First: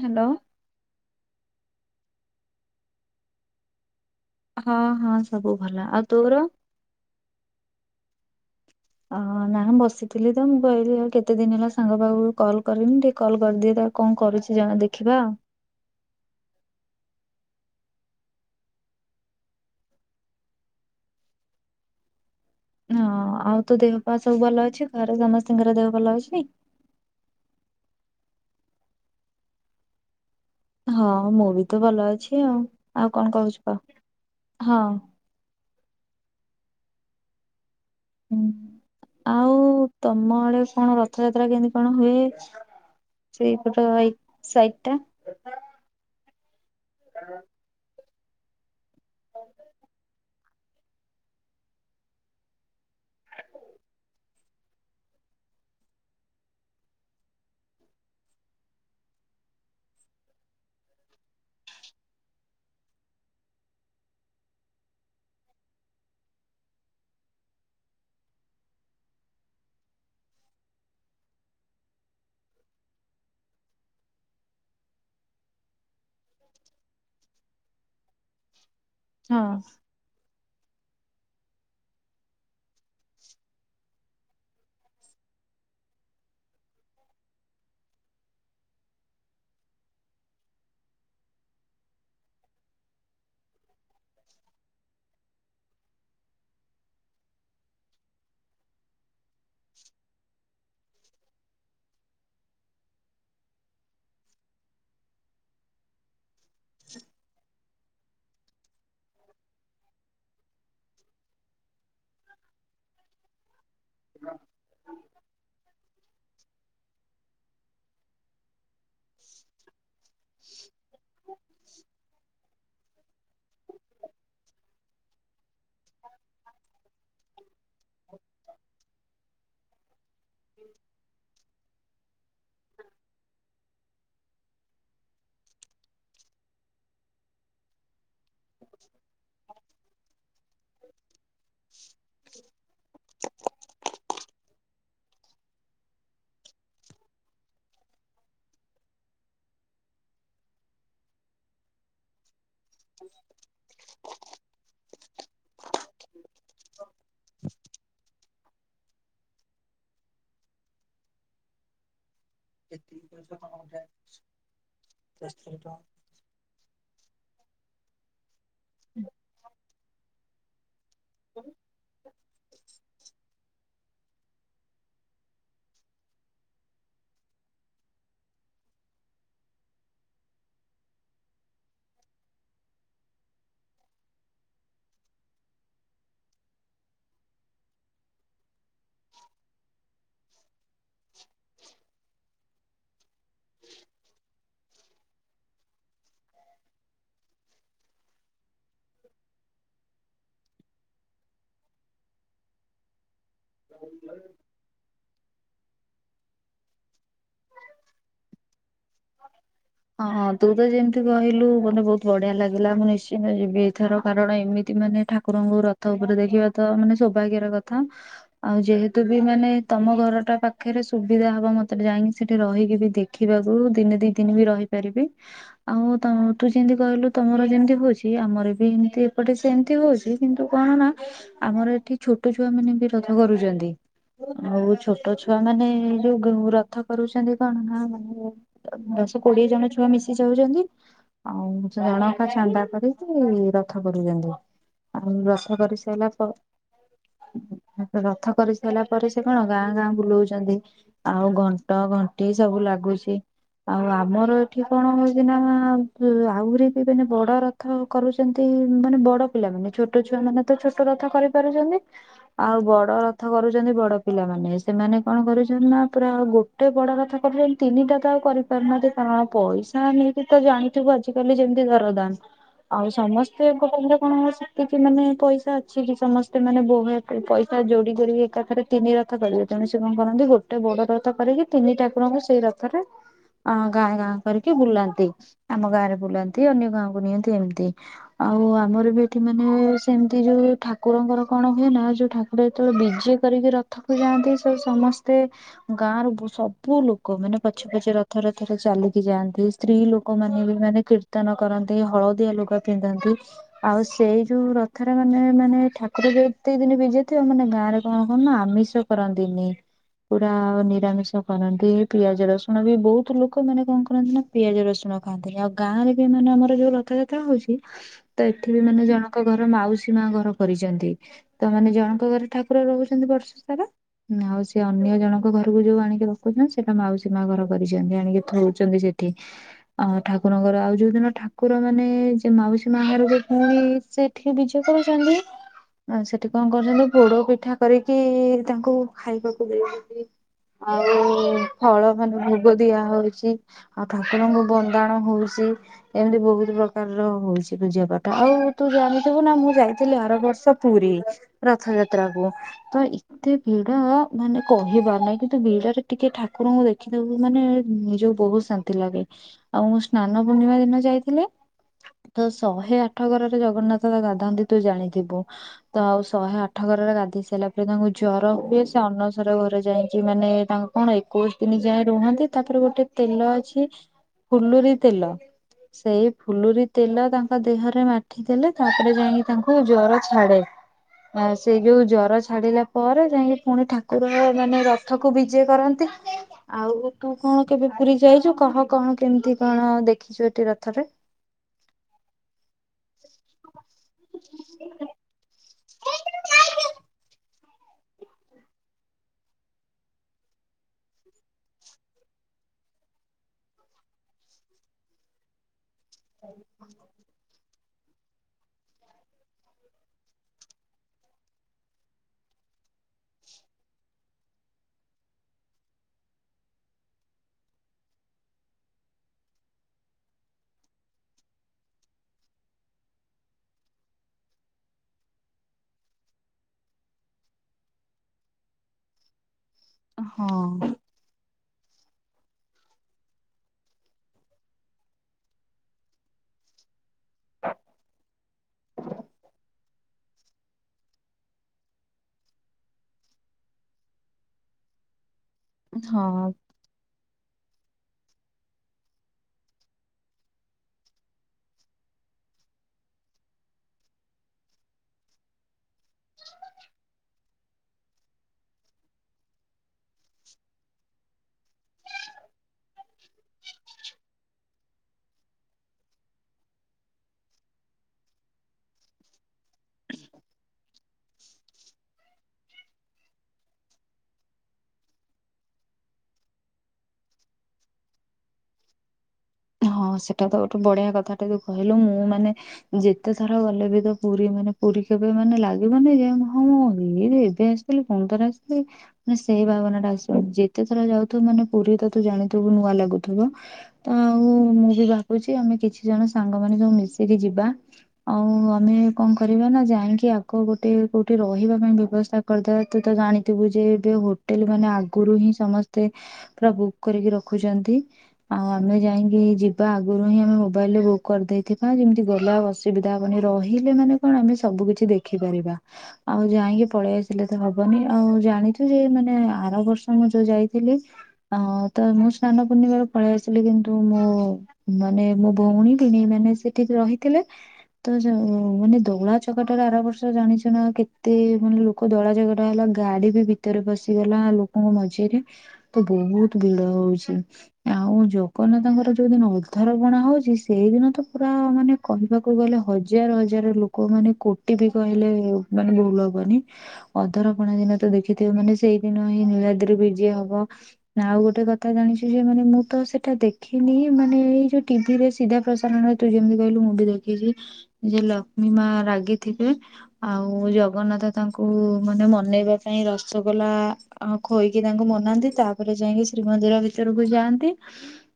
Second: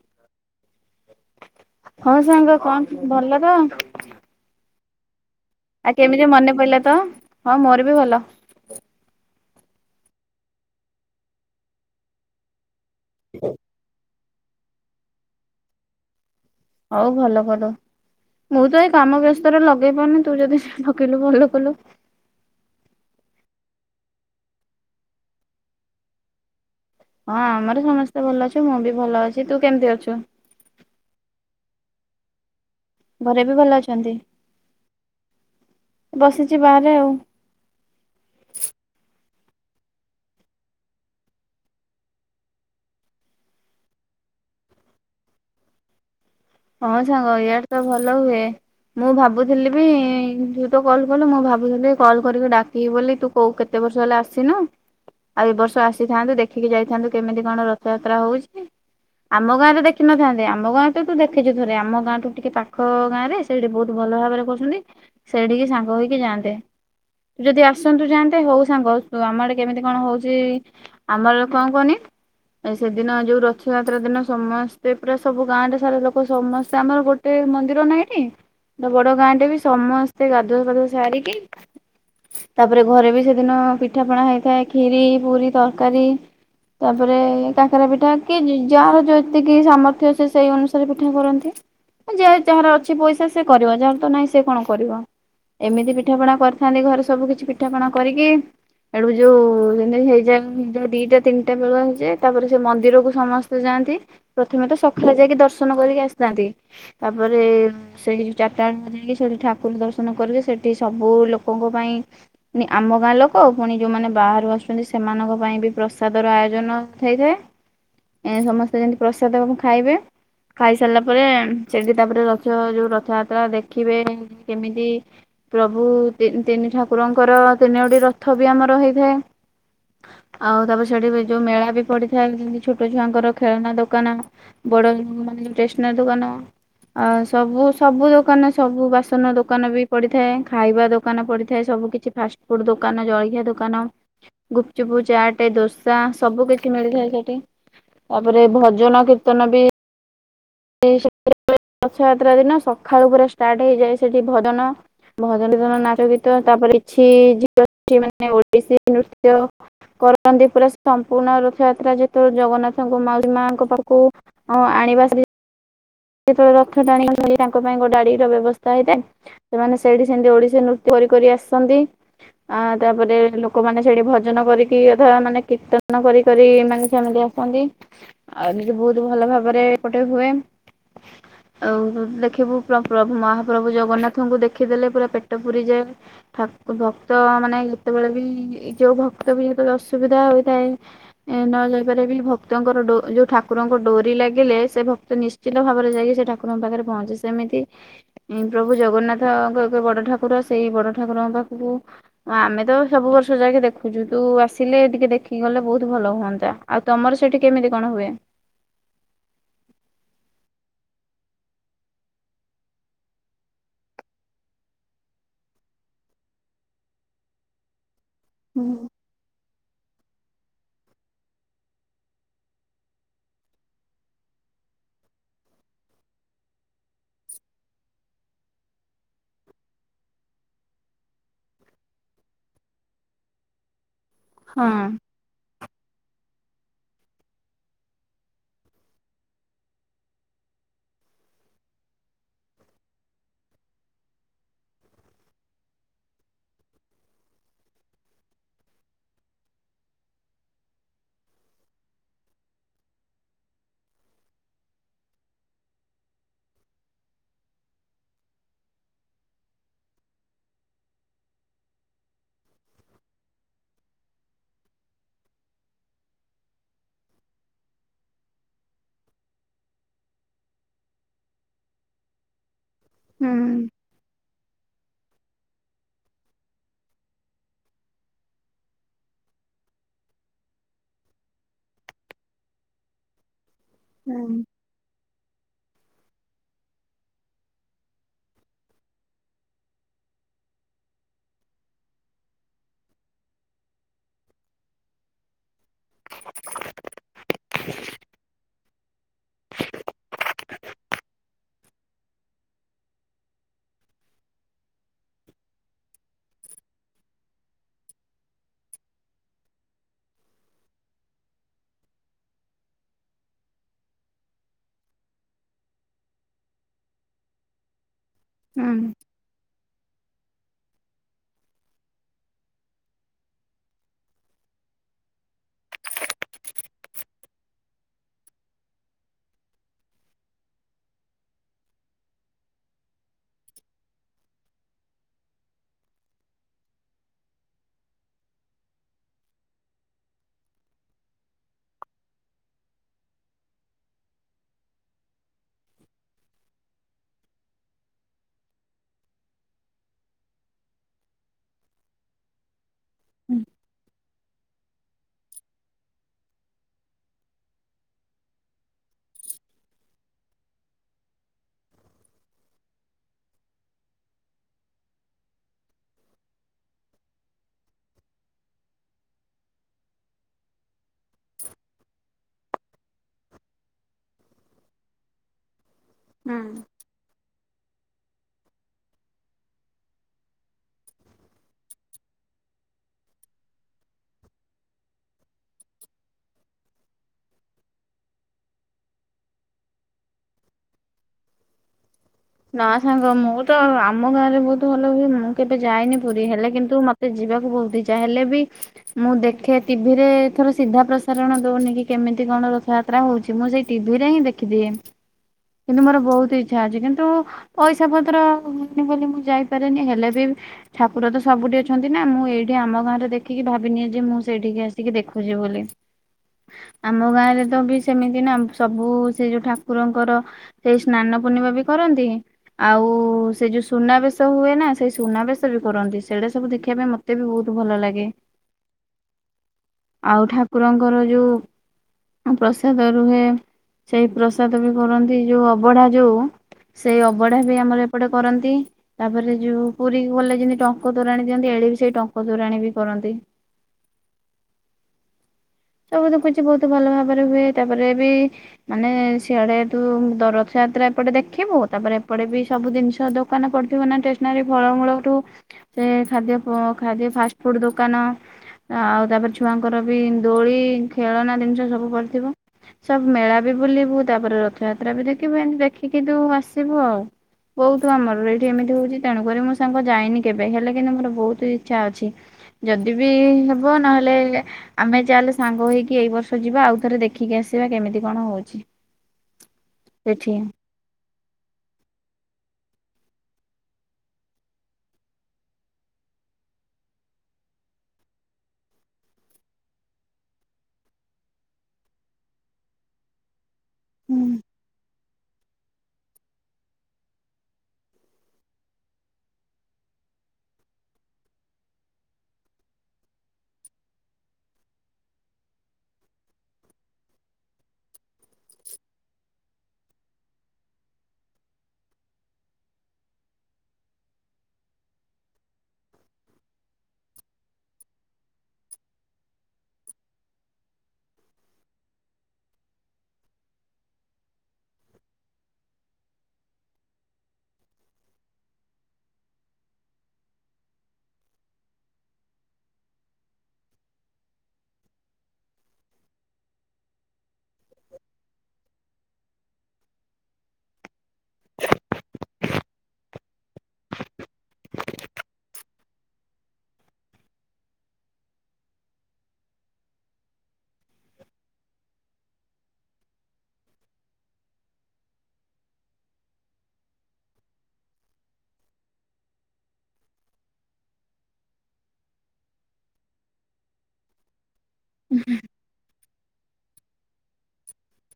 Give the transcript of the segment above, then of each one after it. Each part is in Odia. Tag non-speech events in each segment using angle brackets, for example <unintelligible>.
ହ୍ୟାଲୋ। ହଁ ସାଙ୍ଗ କଣ ଭଲ ତ? ହଁ ହଁ। ସବୁ ଭଲ ଆଉ କେମିତି ତୋର? ମନେ ପଡିଲା ତ ହଁ ମୋର ବି ଭଲ। ହ ନାଁ ବସିଥିଲି ତ ମୁଁ କହିଲି ଆଉ କେତେ ଦିନ ହେଲା ସାଙ୍ଗ ପାଖକୁ କଲ୍ କରିନି ଟିକେ କଲ୍ କରିଦିଏ ତା କଣ କରୁଛି ଜଣେ ଦେଖିବା ଆଉ। ହଉ ଭଲ କଲ। ମୁଁ ତ ଏଇ କାମ ବ୍ୟସ୍ତରେ ଲଗେଇ ପାରୁନି ତୁ ଯଦି ଲଗେ ଇଲୁ ଭଲ କଲୁ। ହଁ ଆଉ ତୋ ଦେହ ପା ସବୁ ଭଲ ଅଛି ଘରେ ସମସ୍ତଙ୍କର ଦେହ ଭଲ ଅଛି? ହଁ ଆମର ସମସ୍ତେ ଭଲ ଅଛ ମୁଁ ବି ଭଲ ଅଛି ତୁ କେମିତି ଅଛୁ? ହଁ ମୁଁ ବି ତ ଭଲ ଅଛି ଆଉ ଆଉ କଣ ଘରେ ବି ଭଲ କହୁଛ ଅଛନ୍ତି? ହଁ। ବସିଛି ବାହାରେ ଆଉ। ହୁଁ। ଆଉ ତମ ଆଡ଼େ କଣ ରଥଯାତ୍ରା କେମିତି କଣ ହୁଏ? ସେଇପଟା ସାଇଟ ଟା ହଁ ସାଙ୍ଗ ଏଇଆଡେ ତ ଭଲ ହୁଏ ମୁଁ ଭାବୁଥିଲି ବି ତ କଲ କଲୁ ମୁଁ ଭାବୁଥିଲି କଲ୍ କରିକି ଡାକିବି ବୋଲି ତୁ କୋଉ କେତେ ବର୍ଷ ହେଲା ଆସିନୁ। ଆଉ ଏ ବର୍ଷ ଆସିଥାନ୍ତୁ ଦେଖିକି ଯାଇଥାନ୍ତୁ କେମିତି କଣ ରଥଯାତ୍ରା ହେଉଛି। ଆମ ଗାଁ ରେ ଦେଖିନଥାନ୍ତେ ଆମ ଗାଁରେ ତ ତୁ ଦେଖିଛୁ ଥରେ ଆମ ଗାଁଠୁ ଟିକେ ପାଖ ଗାଁ ରେ ସେଠି ବହୁତ ଭଲ ଭାବରେ କରୁଛନ୍ତି ସେଠିକି ସାଙ୍ଗ ହେଇକି କି ଯାନ୍ତେ। ତୁ ଯଦି ଆସନ୍ତୁ ଯାଆନ୍ତେ ହଉ ସାଙ୍ଗ ଆମଆଡେ କେମିତି କଣ ହଉଛି ଆମର କଣ କୁହନି ଏ ସେଦିନ ଯୋଉ ରଥଯାତ୍ରା ଦିନ ସମସ୍ତେ ପୁରା ସବୁ ଗାଁ ରେ ସାରା ଲୋକ ସମସ୍ତେ ଆମର ଗୋଟେ ମନ୍ଦିର ନାହିନା ବଡ଼ ଗାଁ ଟେ ବି ହଁ। ସମସ୍ତେ ଗାଧ ଗାଧୁଆ ପାଧୁଆ ସାରିକି ତାପରେ ଘରେ ବି ସେଦିନ ପିଠା ପିଠାପଣା ହେଇଥାଏ ଖୀରି ପୁରୀ ତରକାରୀ ତାପରେ କାକରାପିଠା କି ଯାହାର ଯେତିକି ସାମର୍ଥ୍ୟ ଅଛି ସେ ସେଇ ଅନୁସରେ ପିଠା କରନ୍ତି ଯେ ଯାହାର ଅଛି ପଇସା ସେ କରିବ ଯାହାର ତ ନାହିଁ ସେ କଣ କରିବ। ଏମିତି ପିଠାପଣା କରିଥାନ୍ତି ଘରେ ସବୁକିଛି ପିଠାପଣା କରିକି ଯୋଉ ଯେମିତି ହେଇଯା ଦୁଇଟାଟା ତିନିଟା ବେଳ ହୋଇଯାଏ ତାପରେ ସେ ମନ୍ଦିରକୁ ସମସ୍ତେ ଯାଆନ୍ତି ପ୍ରଥମେ ତ ସକାଳେ ଯାଇକି ଦର୍ଶନ କରିକି ଆସି ନ୍ତି ତାପରେ ସେଇ ଚାରିଟା ବେଳକୁ ଯାଇକି ସେଠି ଠାକୁର ଦର୍ଶନ କରିକି ସେଠି ସବୁ ଲୋକଙ୍କ ପାଇଁ ଆମ ଗାଁ ଲୋକ ପୁଣି ଯୋଉମାନେ ବାହାରୁ ଆସୁଛନ୍ତି ସେମାନଙ୍କ ପାଇଁ ବି ପ୍ରସାଦ ପ୍ରସାଦର ଆୟୋଜନ ହୋଇଥାଏ ଏମିତି ସମସ୍ତେ ଯେମିତି ପ୍ରସାଦ ଖାଇବେ। ଖାଇ ସାରିଲା ପରେ ସେଠି ତାପରେ ରଥ ଯୋଉ ରଥଯାତ୍ରା ଦେଖିବେ କେମିତି ପ୍ରଭୁ ତିନି ଠାକୁରଙ୍କର ତିନି ଗୋଟି ରଥ ବି ଆମର ହୋଇଥାଏ। <inaudible> ଆଉ ତାପରେ ସେଠି ବି ଯୋଉ ମେଳା ପଡିଥାଏ ଛୋଟ ଛୁଆଙ୍କର ଖେଳନା ଦୋକାନ ବଡ଼ ସ୍ଟେନାରି ଦୋକାନ ଆଉଁ ସବୁ ସବୁ ଦୋକାନ ଦୋକାନ ସବୁ ବାସନ ଦୋକାନ ବି ପଡିଥାଏ ଖାଇବା ଦୋକାନ ପଡିଥାଏ ସବୁ କିଛି ଫାଷ୍ଟଫୁଡ ଦୋକାନ ଜଳି ଦୋକାନ ଗୁପଚୁପ ଚାଟ ଦୋସା ସବୁକିଛି ମିଳିଥାଏ ସେଠି। ତାପରେ ଭଜନ କୀର୍ତ୍ତନ ବି। <inaudible> ରଥଯାତ୍ରା ଦିନ ସଖାଳୁ ପୁରା ଷ୍ଟାର୍ଟ ହୋଇଯାଏ ସେଠି ଭଜନ। ଭଜନ କୀର୍ତନ ନାଚଗୀତ ତାପରେ କିଛି ଝିଅ ଝିଅ ମାନେ। ମାନେ ଓଡିଶୀ ନୃତ୍ୟ କରନ୍ତି ପୁରା ସମ୍ପୂର୍ଣ୍ଣ ରଥଯାତ୍ରା ଯ ଯେତେବେଳେ ଜଗନ୍ନାଥଙ୍କ ମାଉସୀମାଙ୍କ ପାଖକୁ ଅ-ଆଣିବା <unintelligible> ଯେତେବେଳେ ରଥ। <unintelligible> ତାଙ୍କ ପାଇଁ ଗୋଟେ ଗାଡ଼ିର ବ୍ୟବସ୍ଥା ହୋଇଥାଏ ସେମାନେ ସେଇଠି ସେମିତି ଓଡିଶୀ ନୃ କରି କରି ଆସନ୍ତି। ଆ ତାପରେ ଲୋକମାନେ ସେଇଠି ଭଜନ କରିକି ଅଧା ମାନେ କୀର୍ତ୍ତନ କରି କରି ମାନେ ସମସ୍ତେ ଆସ ଆସନ୍ତି ଆଉ ଦିଦି ବହୁତୁ ଭଲ ଭାବରେ ଏପଟେ ହୁଏ। <inaudible> ଆଉ ଦେଖିବୁ ପ୍ର-ପ୍ରଭୁ ମହାପ୍ରଭୁ ଜଗନ୍ନାଥଙ୍କୁ ଦେଖିଦେଲେ ପୁରା ପେଟ ପୁରିଯାଏ ଠା ଭକ୍ତ ମାନେ ଯେତେବେଳେ ବି ଯୋଉ ଭକ୍ତ ବି ଯେତେବେଳେ ଅସୁବିଧା ହୋଇଥାଏ। ଏଁ ନ ଯାଇପାରେ ବି ଭକ୍ତଙ୍କର ଡୋ ଯୋଉ ଠାକୁରଙ୍କ ଡୋରି ଲାଗିଲେ। ସେ ଭକ୍ତ ନିଶ୍ଚିତ ଭାବରେ ଯାଇକି ସେ ଠାକୁରଙ୍କ ପାଖରେ ପହଞ୍ଚେ ସେମିତି ଉଁ ପ୍ରଭୁ ଜଗନ୍ନାଥଙ୍କ। ବଡ ଠାକୁର ସେଇ ବଡ ଠାକୁରଙ୍କ ପାଖକୁ ଆମେ ତ ସବୁ ବ ଯାଇକି ଦେଖୁଛୁ ତୁ ଆସିଲେ ଟିକେ ଦେଖି ଗଲେ ବହୁତ ଭଲ ହୁଅନ୍ତା ଆଉ ତମର ସେଠି କେମିତି କଣ ହୁଏ? ହଁ ହଁ ତୁ ତ ଯେମିତି କହିଲୁ ମତେ ବହୁତ ବଢିଆ ଲାଗିଲା ମୁଁ ନିଶ୍ଚିନ୍ତ ଯିବି ଏଥର କାରଣ ଏମିତି। ମାନେ ଠାକୁରଙ୍କୁ ରଥ ଉପରେ ଦେଖିବା ତ ମାନେ ସୌଭାଗ୍ୟର କଥା। ଆଉ ହୁଁ ଯେହେତୁ ବି ମାନେ ତମ ଘର। ଟା ପାଖରେ ସୁବିଧା ହବ ମତେ ଯାଇଁକି ସେଠି ରହିକି ବି ଦେଖିବାକୁ ଦିନେ ଦି ଦିନ ବି ରହି ପାରିବି ଆଉ ତ ତୁ ଯେମିତି କହିଲୁ ତମର ଯେମିତି ହଉଛି ଆମର ବି ଏମିତି ଏପଟେ ସେମିତି। ହଉଛି କିନ୍ତୁ କଣ ନା ଆମର ଏଠି ଛୋଟ ଛୁଆ ମାନେ ବି ରଥ କରୁଛନ୍ତି। ହଁ ଆଉ ଛୋଟ ଛୁଆ ମାନେ ଏଇ ଯୋଉ ଗୁ ରଥ କରୁଛନ୍ତି କଣ ନା ମାନେ ଦଶ କୋଡିଏ ଜଣ ଛୁଆ ମିଶି ଯାଉଛନ୍ତି। ଆଉ ସେ ଜଣକା ଚାନ୍ଦା କରିକି ରଥ କରୁଛନ୍ତି। ଆଉ ରଥା କରି ସାରିଲା ପ ରଥ କରି ସାରିଲା ପରେ ସେ କଣ ଗାଁ ଗାଁ ବୁଲଉଛନ୍ତି ଆଉ ଘଣ୍ଟ। ଘଣ୍ଟି ସବୁ ଲାଗୁଛି ଆଉ ଆ ଆମର ଏଠି କଣ ହଉଛି ନା କଣ ବ ଆହୁରି ବି ମାନେ ବଡ ରଥ କରୁଛନ୍ତି ମାନେ ବ ବଡ ପିଲାମାନେ ଛୋଟ ଛୁଆ ମାନେ ତ ଛୋଟ ରଥ କରି ପାରୁଛନ୍ତି ଆଉ ବଡ ରଥ କରୁଛନ୍ତି ବଡ। ପିଲାମାନେ ସେମାନେ କଣ କରୁଛନ୍ତି ନା ପୁରା ଆଉ ଗୋଟେ ବଡ ରଥ କରୁଛନ୍ତି ତିନିଟା ତ ଆଉ କରିପାରୁନାହାନ୍ତି। କାରଣ ପଇସା ନେଇକି ତ ଜାଣିଥିବୁ ଆଜିିକାଲି ଯେମତି ଦରଦାନ। ଆଉ ହୁଁ ସମସ୍ତେଙ୍କ ପାଖରେ କଣ ଅଛି। କି କି ମାନେ ପଇସା ଅଛି କି ସମସ୍ତେ ମାନେ ବୋ ଏତେ ପଇସା ଯୋଡି କରିକି ଏକାଥରେ ତିନି ରଥ କରିବେ। ତେଣୁ ସେ କରନ୍ତି ଗୋଟେ ବଡ ରଥ କରିକି ତିନି ଠାକୁରଙ୍କୁ ସେଇ ରଥରେ ଅ ଗାଁ ଗାଁ ହୁଁ କରିକି ବୁଲାନ୍ତି। ଆମ ଗାଁ ରେ ବୁଲାନ୍ତି ଅନ୍ୟ ଗାଁ କୁ ନିଅନ୍ତି ଏମିତି ଆଉ ଆମର ବି ଏଠି ମାନେ ସେମିତି ଯୋଉ। ଇ ଠାକୁରଙ୍କର କଣ ହୁଏନା ଯୋଉ ଠାକୁର ଯେତେବେଳେ ବିଜେ କରିକି ରଥକୁ ଯାଆନ୍ତି ସବୁ ସମସ୍ତେ। ଗାଁ ର ବ ସବୁ ଲୋକ ମାନେ ପଛେ ପଛେ ରଥର। ରେ ଚାଲିକି ଯାଆନ୍ତି ସ୍ତ୍ରୀ ଲୋକ ମାନେ ବି ମାନେ କୀର୍ତ୍ତନ କରନ୍ତି ହଳଦିଆ ଲୁଗା ପିନ୍ଧନ୍ତି। ଆଉ ସେଇ ଯୋଉ ରଥରେ ମାନେ ମାନେ ଠାକୁର ଯେତିକି ଦିନି ବିଜେ ଥିବେ ମାନେ ଗାଁ ରେ କଣ କ ନା। ଆମିଷ କରନ୍ତିନି ପୁରା ନିରାମିଷ କରନ୍ତି ପିଆଜ ରସୁଣ ବି ବହୁତ ଲୋ ଲୋକ ମାନେ କଣ କରନ୍ତି ନା ପିଆଜ ରସୁଣ ଖାଆନ୍ତିନି ଆଉ ଗାଁ ରେ ବି ମାନେ ଆମର ଯୋଉ ରଥଯାତ୍ରା ହଉଛି। ତ ଏଠି ବି ହୁଁ ମାନେ ହୁଁ ଜଣଙ୍କ ଘର ମାଉସି। ମା ଘର କରିଛନ୍ତି ତ ମାନେ ଜଣଙ୍କ ଘରେ ଠାକୁର ରହୁଛନ୍ତି ବର୍ଷ ସାରା। ଆଉ ସେ ଅନ୍ୟ ଜଣଙ୍କ ଘରକୁ ଯୋଉ ଆଣିକି ରଖୁଛନ୍ତି ସେଇଟା ମାଉସୀ ମା ଘର କରିଛନ୍ତି ଆଣିକି। ଥୋଉଛନ୍ତି ସେଠି ଆଉ ଠାକୁରଙ୍କର ଆଉ ଯୋଉଦିନ ଠାକୁର ମାନେ ଯେ ମାଉସୀମା ଘରକୁ ପୁଣି ସେଠି ବିଜେ କରୁଛନ୍ତି। ଆଉ ସେଠି କଁ କରୁଚନ୍ତି ପୋଡ଼ ପିଠା କରିକି ତାଙ୍କୁ ଖାଇବାକୁ ଦେଇକି ଆଉ ଫଳ ମାନେ ଭୋଗ ଦିଆ ହଉଚି। ଇ ଆଉ ଠାକୁରଙ୍କୁ ବନ୍ଦାଣ ହଉଚି ଏମତି ବୋହୁତ ପ୍ରକାରର ହଉଚି ପୂଜା ପାଠ। ଆଉ ତୁ ଜାଣିଥିବୁ ନାଁ ମୁଁ ଯାଇଥିଲି ଆର ବର୍ଷ ପୁରୀ ରଥଯାତ୍ରାକୁ। ତ ଏତେ ଭିଡ଼ ମାନେ କହିବାର ନାହିଁ କିନ୍ତୁ ବିଡ଼ାରେ ଟିକେ ଠାକୁରଙ୍କୁ ଦେଖିଦବୁ ମାନେ ଯୋଉ ବୋହୁତ ଶାନ୍ତି ଲାଗେ ଆଉ ମୁଁ ସ୍ନାନ ପୂର୍ଣ୍ଣିମା ଦିନ ଯାଇଥିଲି। ତ ଶହେ ଆଠ ଗରାରେ ଜଗନ୍ନାଥ ଯା ଗାଧାନ୍ତି ତୁ ଜାଣିଥିବୁ ତ ଆଉ ଶହେ ଆଠ ଗ ତର ଗାଧେଇ ସାଇଲା ପରେ ତାଙ୍କୁ ଜର ହୁଏ ସେ ଅନସର ଘରେ ଯାଇଁକି ମାନେ ତା କଣ ଏକୋଉଶ ତିନି ଯାଏଁ ରୁହନ୍ତି ତାପରେ ଗୋଟେ ତେଲ ଅଛି ଫୁଲୁରି ତେଲ ସେଇ ହୁଁ। ଫୁଲୁରି ତେଲ ତା ଅ ଦେହରେ ମାଠି ଦେଲେ ତାପରେ ଯାଇଁକି ତାଙ୍କୁ ଜର ଛାଡ଼େ। ଆ ସେ ଯୋଉ ଜର ଛାଡ଼ିଲା ପରେ ଯାଇଁକି ପୁଣି ଠାକୁର ମାନେ ରଥକୁ ବିଜେ କରନ୍ତି। ଆଉ ତୁ କଣ କେବେ ପୁରୀ ଯାଇଚୁ କହ କଣ କେମତି କଣ ଦେଖିଚୁ ଏଠି ରଥରେ? ନାଁ ସାଙ୍ଗ ମୁଁ ତ ଆମ ଗାଁରେ ବୋହୁତ ଭଲ ହୁଏ ମୁଁ କେବେ ଯାଇନି ପୁରୀ ହେଲେ କିନ୍ତୁ ମତେ ଯିବାକୁ ବୋହୁତ ଇଚ୍ଛା ହେଲେ ବି ମୁଁ ଦେଖେ ଟି ଭି ରେ ଥର ସିଧା ପ୍ରସାରଣ ଦୋଉନି କି କେମିତି କଣ ରଥଯାତ୍ରା ହୋଉଚି ମୁଁ ସେଇ ଟି ଭି ରେ ହିଁ ଦେଖିଦିଏ। ହଁ କିନ୍ତୁ ମୋର ବୋହୁତ ଇଚ୍ଛା ଅଛି କିନ୍ତୁ ପଇସା ପତ୍ର ହୋଉନି ବୋଲି ମୁଁ ଯାଇପାରେନି ହେଲେ ବି ଠାକୁର ତ ସବୁଠି ଅଛନ୍ତି ନାଁ ମୁଁ ମୁଁ ଏଇଠି ଆମ ଗାଁରେ ଦେଖିକି ଭାବିନିଏ ଯେ ମୁଁ ସେଇଠିକି ଆସିକି ଦେଖୁଚି ବୋଲି। ଆମ ଗାଁରେ ତ ବି ସେମିତି ନାଁ ସବୁ ସେ ଯୋଉ ଠାକୁରଙ୍କର ସେଇ ସ୍ନାନ ପୂର୍ଣ୍ଣିମା ବି କରନ୍ତି। ଆଉ ସେ ଯୋଉ ସୁନାବେଶ ହୁଏ ନାଁ ସେଇ ସୁନାବେଶ ବି କରନ୍ତି ସେଇଡ଼ା ସବୁ ଦେଖିବା ପାଇଁ ମତେ ବି ବୋହୁ ତୁ ଭଲ ଲାଗେ ଆଉ ହଁ। ଠାକୁରଙ୍କର ଯୋଉ ପ୍ରସାଦ ରୁହେ ସେଇ ପ୍ରସାଦ ବି କରନ୍ତି ଯୋଉ ଅବଢ଼ା ଯୋଉ ସେଇ ଅବଢ଼ା ବି ଆମର ଏପଟେ କରନ୍ତି ତାପରେ ଯୋଉ ପୁରୀକୁ ଗଲେ ଯେମିତି ଟଙ୍କ ତୋରାଣି ଦିଅନ୍ତି ଇଆଡ଼େ ବି ସେଇ ଟଙ୍କ ତୋରାଣି ବି କରନ୍ତି। <inaudible> ସବୁ ହଁ ଦେଖୁଚି ବୋହୁତ ଭଲ ଭାବରେ ହୁଏ। ତାପରେ ବି ମାନେ ସିଆଡ଼େ ତୁ ଦ ରଥ ଯାତ୍ରା ଏପଟେ ଦେଖିବୁ ତାପରେ ଏପଟେ ବି ସବୁ ଦିନିଷ ଦୋକାନ ପଡ଼ିଥିବ ନାଁ ଟେସନାରୀ ଫଳମୂଳଠୁ ସେ ଖାଦ୍ୟ ପ ଖାଦ୍ୟ ଫାଷ୍ଟ୍ ଫୁଡ଼୍ ଦୋକାନ ଆଉ ତାପରେ ଛୁଆଙ୍କର ବି ଦୋଳି ଖେଳନା ଦିନିଷ ସବୁ ପଡ଼ିଥିବ। ସବୁ ମେଳା ବି ବୁଲିବୁ ତାପରେ ରଥଯାତ୍ରା ବି ଦେଖିବୁ ଏମତି ଦେଖିକି ତୁ ଆସିବୁ ଆଉ। ବୋହୁତ ଆମର ଏଇଠି ଏମିତି ହୋଉଚି ତେଣୁ କରି ମୁଁ ସାଙ୍ଗ ଯାଇନି କେବେ ହେଲେ କିନ୍ତୁ ମୋର ବୋହୁତ ଇଚ୍ଛା ଅଛି। ଯଦି ବି ହେବ ନହେଲେ ଆମେ ଚାହେଲେ ସାଙ୍ଗ ହେଇକି ଏଇ ବର୍ଷ ଯିବା ଆଉ ଥରେ ଦେଖିକି ଆସିବା କେମିତି କଣ ହଉଚି। ହଁ ସେଟା ତ ଗୋଟେ ବଢ଼ିଆ କଥାଟେ ବି କହିଲୁ ମୁଁ ମାନେ ଯେ ତେ ଥର ଗଲେ ବି ତ ପୁରୀ ମାନେ ପୁରୀ କେବେ ମାନେ ଲାଗିବନି ଯେ ହଁ ମୁଁ ଏଇ ଏବେ ଆସିଥିଲି କଁ <unintelligible> ନାଁ ସେଇ ଭାବନାଟା ଆସିବ ଯେତେ ଥର ଯାଉଥୁବୁ ମାନେ ପୁରୀ ତତେ ଜାଣିଥିବୁ ନୂଆ ଲାଗୁ ତୁ ତ ହୁଁ ମୁଁ ବି ଭାବୁଚି ଆମେ କିଛି ଜଣ ସାଙ୍ଗମାନେ ସବୁ ମିଶିକି ଯିବା ଆଉ ଆମେ କଁ କରିବା ନାଁ ଯାଇଁକି ଆଗ ଗୋଟେ ଏ କୋଉଠି ରହିବା ପାଇଁ ବ୍ୟବସ୍ଥା କରିଦବା ତୁ ତ ଜାଣିଥିବୁ ଯେ ଏବେ ହୋଟେଲ୍ ମାନେ ଆଗୁରୁ ହିଁ ସମସ୍ତେ ପୁରା ବୁକ୍ କରିକି ରଖୁଚନ୍ତି ଆଉ ଆ ଆମେ ଯାଇଁକି ଯିବା ଆଗୁରୁ ହିଁ ଆମେ ମୋବାଇଲ୍ ରେ ବୁକ୍ କରିଦେଇଥିବା ଯେମତି ଗଲେ ଆଉ ଅସୁବିଧା ହବନି ରହି ଲେ ମାନେ କଣ ଆମେ ସବୁ କିିଛି ଦେଖିପାରିବା ଆଉ ଯାଇଁକି ପଳିଆସିଲେ ତ ହବନି ଆଉ ଜାଣି ଯେ ମାନେ ଆର ବର୍ଷ ମୁଁ ଯୋଉ ଯାଇଥିଲି ଅ ତ ମୁଁ ସ୍ନାନ ପୂର୍ଣ୍ଣିମାରେ ପଳିଆ ସିଲି କିନ୍ତୁ ମୋ ମାନେ ମୋ ଭଉଣୀ ଭିଣେଇ ମାନେ ସେ ଠିକ୍ ରହିଥିଲେ। ତ ଯ ମାନେ ଦଳା ଚକଟାରେ ଆର ବର୍ଷ ଜାଣିଛ ନା କେତେ ମାନେ ଲୋକ ଦଳା ଚକଟା ହେଲା ଗାଡି ବି ଭିତରେ ପସିଗଲା ଲୋକଙ୍କ ମଝିରେ ତ ବହୁତୁ ଭିଡ ହଉଛି ଆଉ ଜଗନ୍ନାଥଙ୍କର ଯୋଉ ଦିନ ଅଧାରପଣ ହଉଛି ସେଇଦିନ ତ ପୁରା ମାନେ କହିବାକୁ ଗଲେ ହଜାର ହଜାର ଲୋକ ମାନେ କୋଟି ବି କହିଲେ ମାନେ ଭୁଲ ହବନି ଅଧରପଣା ଦିନ ତ ଦେଖି ମାନେ ସେଇଦିନ ହିଁ ନୀଳାଦ୍ରି ବିଜେ ହବ ଆଉ ଗୋଟେ କଥା ଜାଣିଛି ଯେ ମାନେ ମୁଁ ତ ସେ ଟା ଦେଖିନି ମାନେ ଏଇ ଯୋଉ ଟିଭିରେ ସିଧା ପ୍ରସାରଣରେ ତୁ ଯେମିତି କହିଲୁ ମୁଁ ବି ଦେଖେଇଛି। ଯେ ଲକ୍ଷ୍ମୀ ମା ରାଗିଥିବେ ଆଉ ଜଗନ୍ନାଥ ତାଙ୍କୁ ମାନେ ମନେଇବା ପାଇଁ ର ରସଗୋଲା ଖୋଇକି ତାଙ୍କୁ ମନାନ୍ତି ତାପରେ ଯାଇକି ଶ୍ରୀମନ୍ଦିର ଭିତରକୁ ଯାଆନ୍ତି।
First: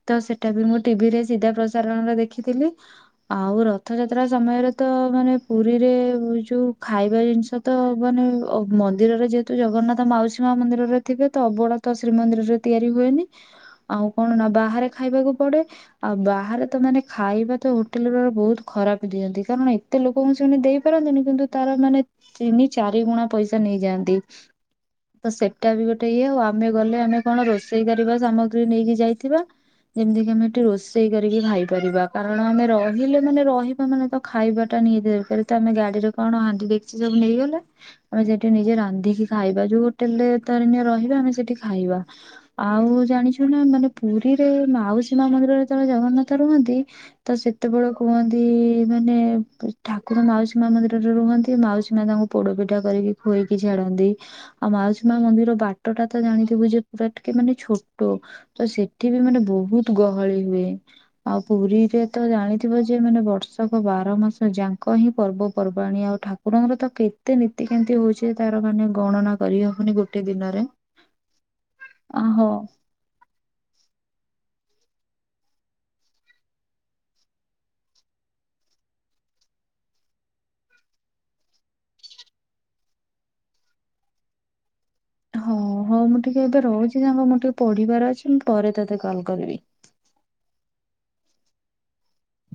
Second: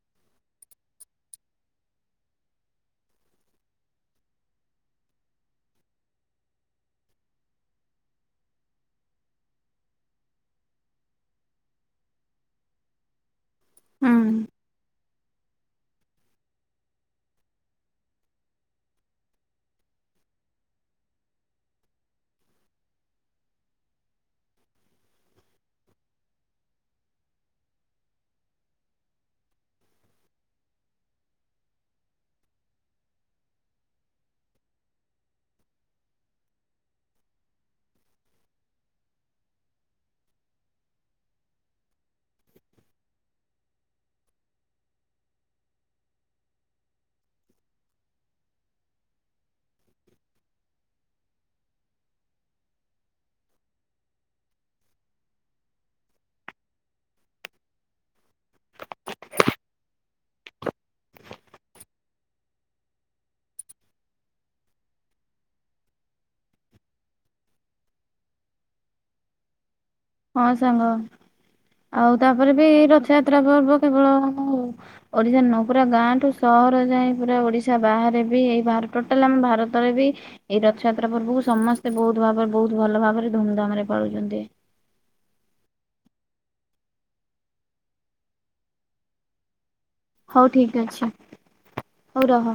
ହଁ ତ ସେଟା ବି ମୁଁ ଟିଭିରେ ସିଧା ପ୍ରସାରଣରେ ଦେଖିଥିଲି ଆଉ ରଥଯାତ୍ରା ସମୟରେ ତ ମାନେ ପୁରୀରେ ଯୋଉ ଖାଇବା ଜିନିଷ ତ ମାନେ ମନ୍ଦିରରେ ଯେହେତୁ ଜଗନ୍ନାଥ ମାଉସୀ ମା ମନ୍ଦିରରେ ଥିବେ ତ ଅବଢ଼ା ତ ଶ୍ରୀମନ୍ଦିରରେ ତିଆରି ହୁଏନି ଆଉ ହୁଁ କଣ ନା ବାହାରେ ଖାଇବାକୁ ପଡେ ଆଉ ବାହାରେ ତ ମାନେ ଖାଇବା ତ ହୋଟେଲ ର ବହୁତ ଖରାପ ଦି ଦିଅନ୍ତି କାରଣ ଏତେ ଲୋକଙ୍କୁ ସେମାନେ ଦେଇପାରନ୍ତିନି କିନ୍ତୁ ତାର ମାନେ ତିନି ଚାରି ଗୁଣା ପଇସା ନେଇଯାଆନ୍ତି। ତ ସେଇଟା ବି ଗୋଟେ ଇଏ ଆଉ ଆମେ ଗଲେ ଆମେ କଣ ରୋଷେଇ କରିବା ସାମଗ୍ରୀ ନେଇକି ଯାଇ ଥିବା। ଯେମିତି କିି ଆମେ ଏଠି ରୋଷେଇ କରିକି ଖାଇପାରିବା କାରଣ ଆମେ ରହିଲେ ମାନେ ରହିବା ମାନେ ତ ଖାଇବାଟା ନି ଦେ ଆମେ ଗାଡିରେ କଣ ହାଣ୍ଡି ଡେକିଚି ସବୁ ନେଇଗଲା ଆମେ ସେଠି ନିଜେ ରାନ୍ଧିକି ଖାଇବା ଯୁ ହୋଟେଲରେ ତରିନିଆ ରହିବା ଆମେ ସେଠି ଖାଇବା ଆଉ ଜାଣିଛୁ ନା ମାନେ ପୁରୀରେ ମାଉସୀ ମା ମନ୍ଦିରରେ ଯେତବେଳେ ଜଗନ୍ନାଥ ରୁହନ୍ତି ତ ସେତେବେଳେ କୁହନ୍ତି ମାନେ ଠାକୁର ମାଉସୀ ମା ମନ୍ଦିରରେ ରୁହନ୍ତି ମାଉସୀ ମା ତାଙ୍କୁ ପୋଡ ପିଠା କରିକି ଖୁଏଇକି ଛାଡନ୍ତି। ଦି ଆଉ ମାଉସୀ ମା ମନ୍ଦିରର ବାଟ ଟା ତ ଜାଣିଥିବୁ ଯେ ପୁରା ଟିକେ ମାନେ ଛୋଟ ତ ସେଠି ବି ମାନେ ବହୁତ ଗହଳି ହୁଏ ଆଉ ପୁରୀରେ ତ ଜାଣିଥିବ ଯେ ମାନେ ବର୍ଷା ବର୍ଷକ ବାର ମାସ ଯାକ ହିଁ ପର୍ବପର୍ବାଣୀ ଆଉ ଠାକୁରଙ୍କର ତ କେତେ ନୀତିକାନ୍ତି ହଉଛି ତାର ମାନେ ଗଣନା କରିହବ ହଁ ସାଙ୍ଗ ଆଉ ଅ ତାପରେ ହଉ ବି ରଥଯାତ ତ୍ରା ପର୍ବ କେବଳ ଓଡିଶା ନୁହଁ ପୁରା ଗାଁଠୁ ସହର ଯାଏ ପୁରା ଓଡିଶା ବାହାରେ ବି ଏହି ଭାର ଟୋଟାଲ ଆମ ଭାରତରେ ବି ଏଇ ରଥଯାତ୍ରା ପର୍ବକୁ ସମସ୍ତେ ବହୁତ ଭାବରେ ବହୁତ ଭଲ ଭାବରେ ଧୁମ୍ ଧାମ ରେ ପାଳୁଛନ୍ତି। ହଁ ହଉ ମୁଁ ଟିକେ ଏବେ ରହୁଛି ତାଙ୍କ ମୁଁର ଟିକେ ପଢିବାର ଅଛି ମୁଁ ପରେ ତତେ କଲ୍ କରିବି। ହଉ ଠିକ ଅଛି ହଉ ରହ।